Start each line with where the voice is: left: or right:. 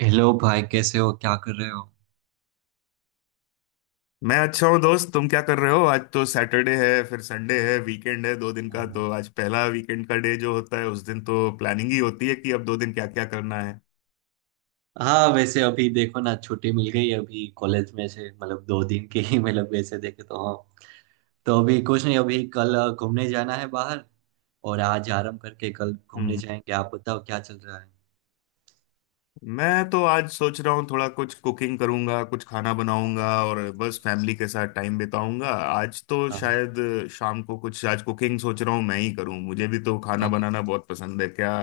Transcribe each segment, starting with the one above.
right: Hello भाई, कैसे हो? क्या कर रहे हो?
left: मैं अच्छा हूँ दोस्त। तुम क्या कर रहे हो? आज तो सैटरडे है, फिर संडे है, वीकेंड है दो दिन का। तो आज पहला वीकेंड का डे जो होता है उस दिन तो प्लानिंग ही होती
right: हाँ,
left: है कि अब दो दिन क्या क्या करना है।
right: हाँ। वैसे अभी देखो ना, छुट्टी मिल गई अभी कॉलेज में से, मतलब दो दिन की ही, मतलब वैसे देखे तो हाँ। तो अभी कुछ नहीं, अभी कल घूमने जाना है बाहर। और आज आराम करके कल घूमने
left: हम्म
right: जाएंगे। आप बताओ क्या चल रहा है?
left: मैं तो आज सोच रहा हूँ, थोड़ा कुछ कुकिंग करूंगा, कुछ खाना बनाऊंगा और बस फैमिली के साथ टाइम बिताऊंगा आज तो
right: हाँ, हाँ।
left: शायद। शाम को कुछ आज कुकिंग सोच रहा हूँ मैं ही करूँ। मुझे भी तो खाना
right: हाँ, हाँ।
left: बनाना बहुत पसंद है। क्या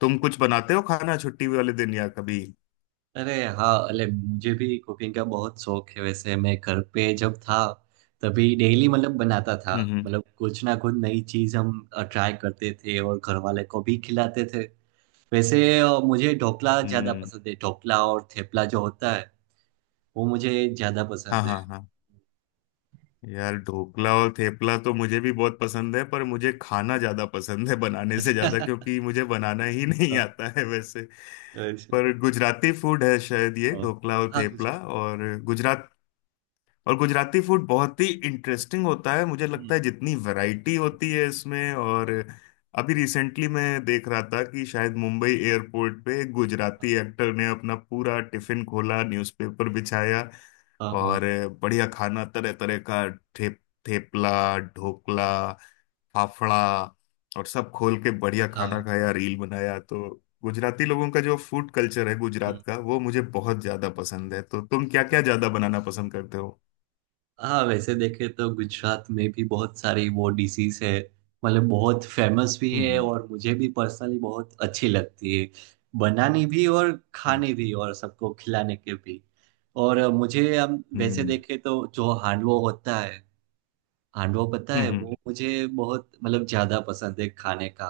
left: तुम कुछ बनाते हो खाना छुट्टी वाले दिन या कभी?
right: अरे हाँ, अरे मुझे भी कुकिंग का बहुत शौक है। वैसे मैं घर पे जब था, तभी डेली मतलब बनाता था।
left: हम्म। हम्म।
right: मतलब कुछ ना कुछ नई चीज हम ट्राई करते थे और घर वाले को भी खिलाते थे। वैसे मुझे ढोकला ज्यादा
left: हम्म।
right: पसंद है। ढोकला और थेपला जो होता है, वो मुझे ज्यादा
left: हाँ,
right: पसंद है।
left: हाँ, हाँ। यार, ढोकला और थेपला तो मुझे भी बहुत पसंद है, पर मुझे खाना ज्यादा पसंद है बनाने से ज्यादा,
right: अच्छा।
left: क्योंकि मुझे बनाना ही नहीं
right: हाँ।
left: आता है वैसे।
right: अच्छा।
left: पर गुजराती फूड है शायद ये,
right: हाँ,
left: ढोकला और
right: हाँ,
left: थेपला।
right: मुझे।
left: और गुजरात और गुजराती फूड बहुत ही इंटरेस्टिंग होता है मुझे लगता है,
right: हम्म।
left: जितनी वैरायटी होती है इसमें और। अभी रिसेंटली मैं देख रहा था कि शायद मुंबई एयरपोर्ट पे एक
right: हाँ,
left: गुजराती एक्टर ने अपना पूरा टिफिन खोला, न्यूज़पेपर बिछाया
right: हाँ, हाँ,
left: और बढ़िया खाना तरह तरह का, ठेप थेपला, ढोकला, फाफड़ा, और सब खोल के बढ़िया खाना
right: हाँ।
left: खाया, रील बनाया। तो गुजराती लोगों का जो फूड कल्चर है
right: हम्म।
left: गुजरात का वो मुझे बहुत ज्यादा पसंद है। तो तुम क्या क्या ज्यादा बनाना पसंद करते?
right: हाँ, वैसे देखे तो गुजरात में भी बहुत सारी वो डिशेस है। मतलब बहुत फेमस भी है
left: हम्म।
right: और मुझे भी पर्सनली बहुत अच्छी लगती है। बनानी भी और
left: हम्म।
right: खाने भी और सबको खिलाने के भी। और मुझे हम वैसे
left: हम्म।
right: देखे तो जो हांडवो होता है। हांडवा पता है,
left: हम्म।
right: वो मुझे बहुत मतलब ज्यादा पसंद है खाने का।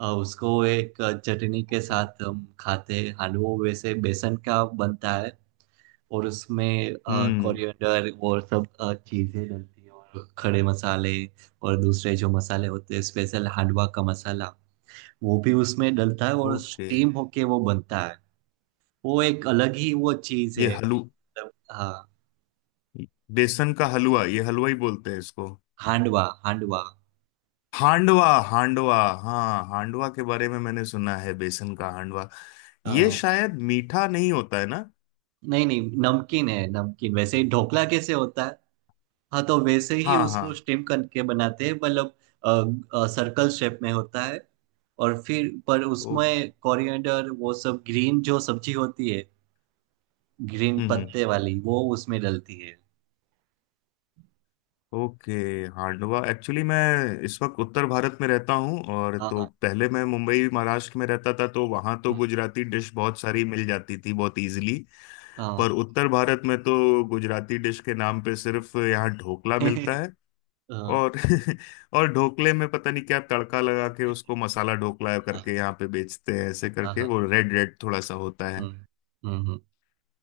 right: उसको एक चटनी के
left: हाँ,
right: साथ हम खाते हैं। हांडवा वैसे बेसन का बनता है, और उसमें
left: हम्म। हम्म।
right: कोरिएंडर और सब चीजें डलती है, और खड़े मसाले और दूसरे जो मसाले होते हैं, स्पेशल हांडवा का मसाला, वो भी उसमें डलता है और
left: ओके।
right: स्टीम होके वो बनता है। वो एक अलग ही वो चीज
left: ये
right: है।
left: हलू
right: मतलब हाँ।
left: बेसन का हलवा, ये हलवा ही बोलते हैं इसको?
right: हांडवा, हांडवा।
left: हांडवा, हांडवा। हाँ, हांडवा के बारे में मैंने सुना है, बेसन का हांडवा। ये शायद मीठा नहीं होता है ना?
right: नहीं, नहीं, नमकीन है। नमकीन वैसे ही ढोकला कैसे होता है, हाँ, तो वैसे ही
left: हाँ,
right: उसको
left: हाँ।
right: स्टीम करके बनाते हैं, मतलब सर्कल शेप में होता है। और फिर पर
left: ओ। हम्म।
right: उसमें कोरिएंडर वो सब ग्रीन जो सब्जी होती है, ग्रीन
left: हम्म।
right: पत्ते वाली, वो उसमें डलती है।
left: ओके। हांडवा। एक्चुअली मैं इस वक्त उत्तर भारत में रहता हूँ, और
right: हाँ,
left: तो
right: हाँ।
left: पहले मैं मुंबई महाराष्ट्र में रहता था, तो वहाँ तो
right: हम्म।
left: गुजराती डिश बहुत सारी मिल जाती थी, बहुत इजीली।
right: हाँ।
left: पर उत्तर भारत में तो गुजराती डिश के नाम पे सिर्फ यहाँ ढोकला मिलता है।
right: हाँ,
left: और और ढोकले में पता नहीं क्या तड़का लगा के उसको मसाला ढोकला करके यहाँ पे बेचते हैं, ऐसे
right: हाँ,
left: करके
right: हाँ, हाँ।
left: वो रेड रेड थोड़ा सा होता है।
right: हम्म, हम्म, हम्म।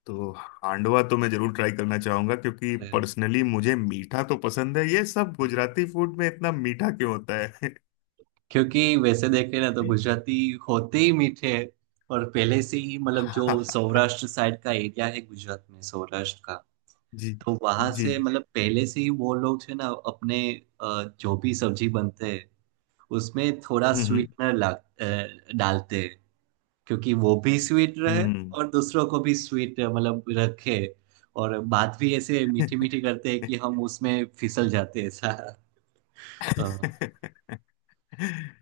left: तो हांडवा तो मैं जरूर ट्राई करना चाहूंगा, क्योंकि
right: अरे,
left: पर्सनली मुझे मीठा तो पसंद है। ये सब गुजराती फूड में इतना मीठा क्यों होता है?
right: क्योंकि वैसे देखे ना, तो गुजराती होते ही मीठे हैं। और पहले से ही, मतलब जो सौराष्ट्र साइड का एरिया है गुजरात में, सौराष्ट्र का,
left: जी।
right: तो वहां
left: जी।
right: से, मतलब पहले से ही वो लोग है ना अपने, जो भी सब्जी बनते हैं उसमें थोड़ा
left: हम्म।
right: स्वीटनर ला डालते हैं, क्योंकि वो भी स्वीट रहे
left: हम्म।
right: और दूसरों को भी स्वीट मतलब रखे। और बात भी ऐसे मीठी मीठी करते हैं कि हम उसमें फिसल जाते हैं ऐसा। अ,
left: हम्म।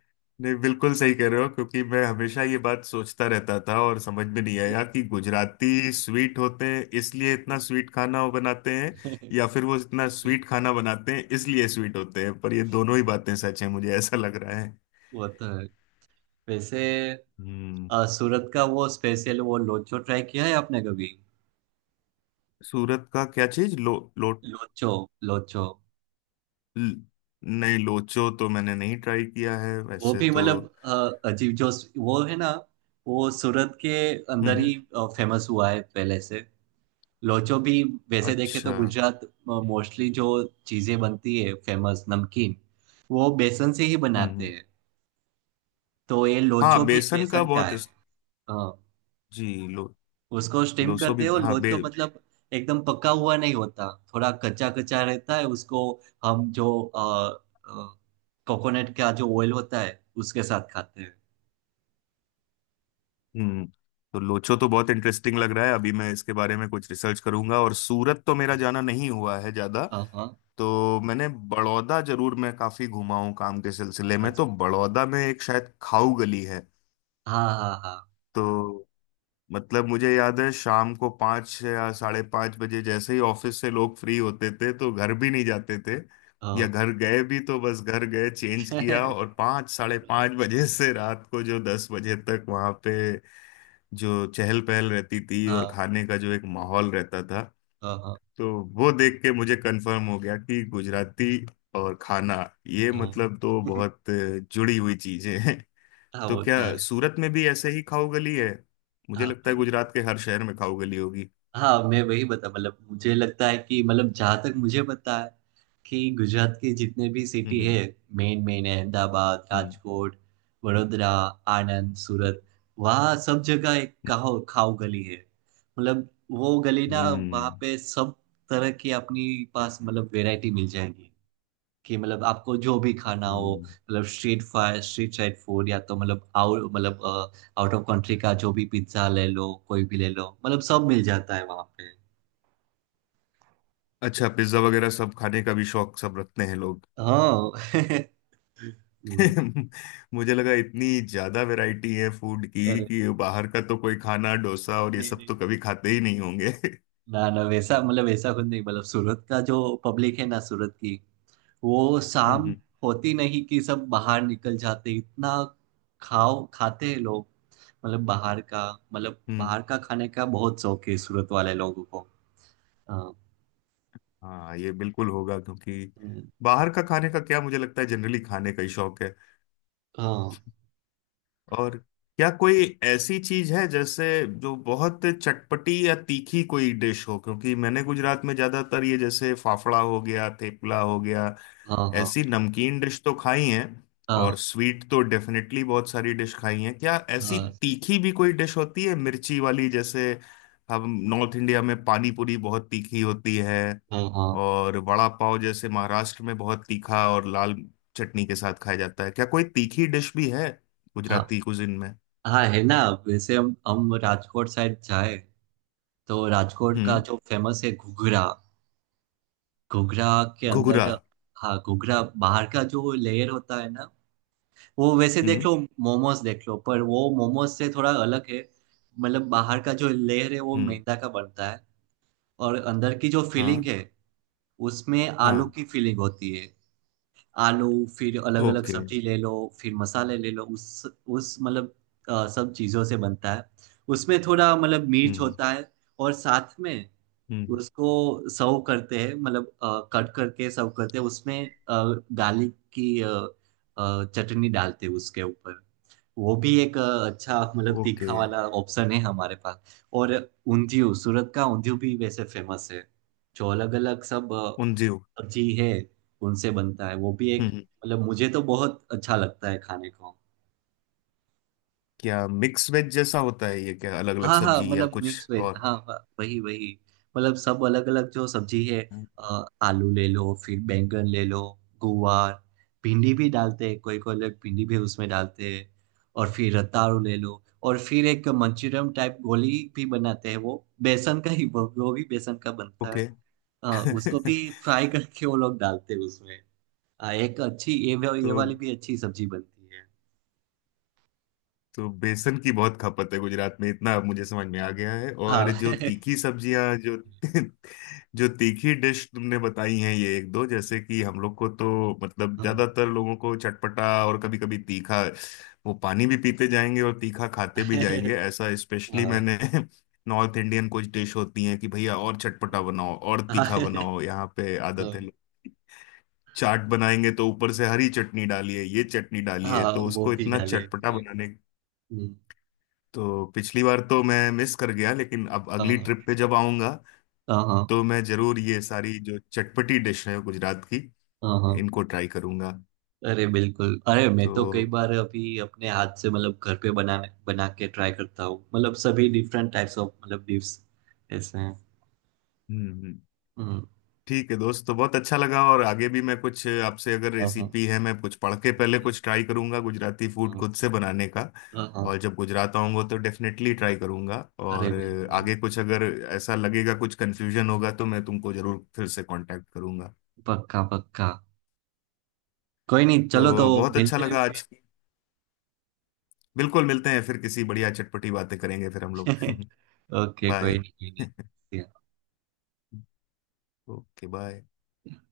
left: नहीं, बिल्कुल सही कह रहे हो। क्योंकि मैं हमेशा ये बात सोचता रहता था और समझ में नहीं आया कि गुजराती स्वीट होते हैं इसलिए इतना स्वीट खाना वो बनाते हैं, या फिर वो इतना स्वीट खाना बनाते हैं इसलिए स्वीट होते हैं। पर ये दोनों ही बातें सच है, मुझे ऐसा लग रहा है।
right: वो तो है। वैसे
left: हम्म
right: सूरत का वो स्पेशल वो लोचो ट्राई किया है आपने कभी?
left: सूरत का क्या चीज? लो, लो?
right: लोचो, लोचो।
left: ल- नहीं, लोचो तो मैंने नहीं ट्राई किया है
right: वो
left: वैसे
right: भी
left: तो।
right: मतलब अजीब जो वो है ना, वो सूरत के
left: हम्म।
right: अंदर
left: हम्म।
right: ही फेमस हुआ है पहले से। लोचो भी। वैसे देखे
left: अच्छा।
right: तो गुजरात मोस्टली जो चीजें बनती है फेमस नमकीन, वो बेसन से ही
left: हम्म।
right: बनाते
left: हम्म।
right: हैं। तो ये लोचो
left: हाँ,
right: भी
left: बेसन का
right: बेसन का
left: बहुत
right: है। हाँ।
left: जी। लो।
right: उसको स्टीम
left: लोसो
right: करते
left: भी,
right: हो,
left: हाँ, बे
right: लोचो मतलब एकदम पका हुआ नहीं होता, थोड़ा कच्चा कच्चा रहता है उसको। हम जो कोकोनट का जो ऑयल होता है, उसके साथ खाते हैं।
left: हम्म तो लोचो तो बहुत इंटरेस्टिंग लग रहा है, अभी मैं इसके बारे में कुछ रिसर्च करूंगा। और सूरत तो मेरा
right: अरे,
left: जाना नहीं हुआ है ज्यादा।
right: हाँ, हाँ।
left: तो मैंने बड़ौदा जरूर, मैं काफी घुमा हूँ काम के सिलसिले में। तो
right: अच्छा।
left: बड़ौदा में एक शायद खाऊ गली है।
right: हाँ, हाँ, हाँ,
left: तो मतलब मुझे याद है, शाम को 5 या 5:30 बजे जैसे ही ऑफिस से लोग फ्री होते थे तो घर भी नहीं जाते थे, या
right: हाँ।
left: घर गए भी तो बस घर गए, चेंज किया और 5, 5:30 बजे से रात को जो 10 बजे तक वहाँ पे जो चहल पहल रहती थी और
right: हाँ,
left: खाने का जो एक माहौल रहता था।
right: हाँ, हाँ,
left: तो वो देख के मुझे कंफर्म हो गया कि गुजराती और खाना, ये
right: हाँ।
left: मतलब तो बहुत जुड़ी हुई चीजें हैं।
right: हाँ,
left: तो
right: वो
left: क्या
right: तो है।
left: सूरत में भी ऐसे ही खाओ गली है? मुझे
right: हाँ,
left: लगता है गुजरात के हर शहर में खाओ गली होगी।
right: हाँ, मैं वही बता, मतलब मुझे लगता है कि मतलब, जहाँ तक मुझे पता है कि गुजरात की जितने भी सिटी है
left: हम्म।
right: मेन मेन है, अहमदाबाद,
left: हम्म।
right: राजकोट, वडोदरा, आनंद, सूरत, वहाँ सब जगह एक खाओ खाओ गली है। मतलब वो गली ना, वहाँ
left: हम्म।
right: पे सब तरह की अपनी पास, मतलब वैरायटी मिल जाएगी कि मतलब आपको जो भी खाना हो,
left: हम्म।
right: मतलब street fire street side food या तो मतलब आउट, मतलब आउट ऑफ कंट्री का जो भी, पिज्जा ले लो, कोई भी ले लो, मतलब सब मिल जाता है वहां पे।
left: अच्छा, पिज्जा वगैरह सब खाने का भी शौक सब रखते हैं लोग?
right: हाँ। हम्म।
left: मुझे लगा इतनी ज्यादा वैरायटी है फूड की,
right: अरे
left: कि बाहर का तो कोई खाना, डोसा और ये
right: नहीं,
left: सब तो
right: नहीं,
left: कभी खाते ही नहीं होंगे।
right: ना, ना, वैसा मतलब वैसा कुछ नहीं, मतलब सूरत का जो पब्लिक है ना, सूरत की, वो
left: हम्म। हम्म।
right: शाम होती नहीं कि सब बाहर निकल जाते, इतना खाओ खाते हैं लोग। मतलब बाहर का, मतलब
left: हम्म।
right: बाहर का खाने का बहुत शौक है सूरत वाले लोगों को। हाँ।
left: हाँ, ये बिल्कुल होगा। क्योंकि
right: हम्म।
left: बाहर का खाने का क्या, मुझे लगता है जनरली खाने का ही शौक है।
right: हाँ,
left: और क्या कोई ऐसी चीज है जैसे, जो बहुत चटपटी या तीखी कोई डिश हो? क्योंकि मैंने गुजरात में ज्यादातर ये जैसे फाफड़ा हो गया, थेपला हो गया,
right: हाँ, हाँ,
left: ऐसी नमकीन डिश तो खाई हैं, और
right: हाँ,
left: स्वीट तो डेफिनेटली बहुत सारी डिश खाई हैं। क्या ऐसी
right: हाँ,
left: तीखी भी कोई डिश होती है, मिर्ची वाली जैसे? हम नॉर्थ इंडिया में पानी पूरी बहुत तीखी होती है,
right: हाँ, हाँ,
left: और वड़ा पाव जैसे महाराष्ट्र में बहुत तीखा और लाल चटनी के साथ खाया जाता है। क्या कोई तीखी डिश भी है
right: हाँ।
left: गुजराती कुजिन में?
right: हाँ, है ना। वैसे हम राजकोट साइड जाए तो राजकोट का
left: हम्म।
right: जो फेमस है, घुघरा। घुघरा के
left: घुघरा।
right: अंदर, हाँ, घुघरा बाहर का जो लेयर होता है ना, वो वैसे देख
left: हम्म।
right: लो, मोमोज देख लो, पर वो मोमोज से थोड़ा अलग है। मतलब बाहर का जो लेयर है वो
left: हम्म।
right: मैदा का बनता है, और अंदर की जो फीलिंग
left: हाँ,
right: है, उसमें आलू
left: हाँ।
right: की फीलिंग होती है। आलू, फिर अलग अलग
left: ओके।
right: सब्जी ले लो, फिर मसाले ले लो, उस मतलब सब चीज़ों से बनता है। उसमें थोड़ा मतलब
left: हम्म।
right: मिर्च
left: हम्म।
right: होता है, और साथ में
left: हम्म।
right: उसको सर्व करते हैं, मतलब कट करके सर्व करते हैं, उसमें गार्लिक की चटनी डालते हैं उसके ऊपर। वो भी एक अच्छा, मतलब
left: ओके।
right: तीखा वाला ऑप्शन है हमारे पास। और ऊंधियू, सूरत का ऊंधियू भी वैसे फेमस है। जो अलग अलग सब
left: उंधियू।
right: सब्जी है, उनसे बनता है। वो भी
left: हम्म।
right: एक,
left: हम्म।
right: मतलब मुझे तो बहुत अच्छा लगता है खाने को।
left: क्या मिक्स वेज जैसा होता है ये? क्या अलग अलग
right: हाँ, हाँ,
left: सब्जी या
right: मतलब
left: कुछ
right: मिक्स वेज,
left: और?
right: हाँ, हाँ, वही वही। मतलब सब अलग अलग जो सब्जी है, आलू ले लो, फिर बैंगन ले लो, गुवार, भिंडी भी डालते हैं, कोई कोई लोग भिंडी भी उसमें डालते हैं। और फिर रताड़ू ले लो, और फिर एक मंचूरियन टाइप गोली भी बनाते हैं, वो बेसन का ही, वो भी बेसन का बनता है।
left: ओके।
right: अ, उसको
left: तो
right: भी फ्राई करके वो लोग डालते हैं उसमें। हाँ, एक अच्छी ये वाली भी अच्छी सब्जी बनती है।
left: तो बेसन की बहुत खपत है गुजरात में, इतना अब मुझे समझ में आ गया है। और
right: हाँ।
left: जो तीखी सब्जियां जो जो तीखी डिश तुमने बताई हैं ये एक दो, जैसे कि हम लोग को तो मतलब
right: हाँ,
left: ज्यादातर लोगों को चटपटा और कभी कभी तीखा, वो पानी भी पीते जाएंगे और तीखा खाते भी जाएंगे ऐसा। स्पेशली
right: हाँ,
left: मैंने नॉर्थ इंडियन कुछ डिश होती हैं कि भैया और चटपटा बनाओ और
right: हाँ,
left: तीखा बनाओ, यहाँ पे आदत है।
right: हाँ,
left: चाट बनाएंगे तो ऊपर से हरी चटनी डालिए, ये चटनी डालिए,
right: हाँ,
left: तो
right: वो
left: उसको
right: भी
left: इतना
right: डाले
left: चटपटा
right: हाँ।
left: बनाने।
right: हम्म।
left: तो पिछली बार तो मैं मिस कर गया, लेकिन अब
right: हाँ,
left: अगली
right: हाँ,
left: ट्रिप पे जब आऊंगा
right: हाँ,
left: तो मैं जरूर ये सारी जो चटपटी डिश है गुजरात की,
right: हाँ, हाँ।
left: इनको ट्राई करूंगा।
right: अरे बिल्कुल, अरे मैं तो कई
left: तो
right: बार अभी अपने हाथ से, मतलब घर पे बना बना के ट्राई करता हूँ, मतलब सभी डिफरेंट टाइप्स ऑफ, मतलब डिश ऐसे हैं।
left: हम्म। हम्म।
right: हम्म।
left: ठीक है दोस्त, तो बहुत अच्छा लगा। और आगे भी मैं कुछ आपसे अगर
right: हाँ, हाँ,
left: रेसिपी है मैं कुछ पढ़ के पहले
right: हाँ,
left: कुछ ट्राई करूंगा गुजराती फूड
right: हाँ,
left: खुद से बनाने का।
right: हाँ, हाँ।
left: और जब गुजरात आऊंगा तो डेफिनेटली ट्राई करूंगा,
right: अरे
left: और
right: बिल्कुल।
left: आगे कुछ अगर ऐसा लगेगा कुछ कंफ्यूजन होगा तो मैं तुमको जरूर फिर से कांटेक्ट करूंगा।
right: पक्का, पक्का। कोई नहीं, चलो तो
left: तो बहुत अच्छा
right: मिलते हैं
left: लगा
right: फिर।
left: आज की। बिल्कुल, मिलते हैं फिर, किसी बढ़िया चटपटी बातें करेंगे फिर हम लोग।
right: ओके, कोई
left: बाय।
right: नहीं, कोई नहीं।
left: Okay, bye.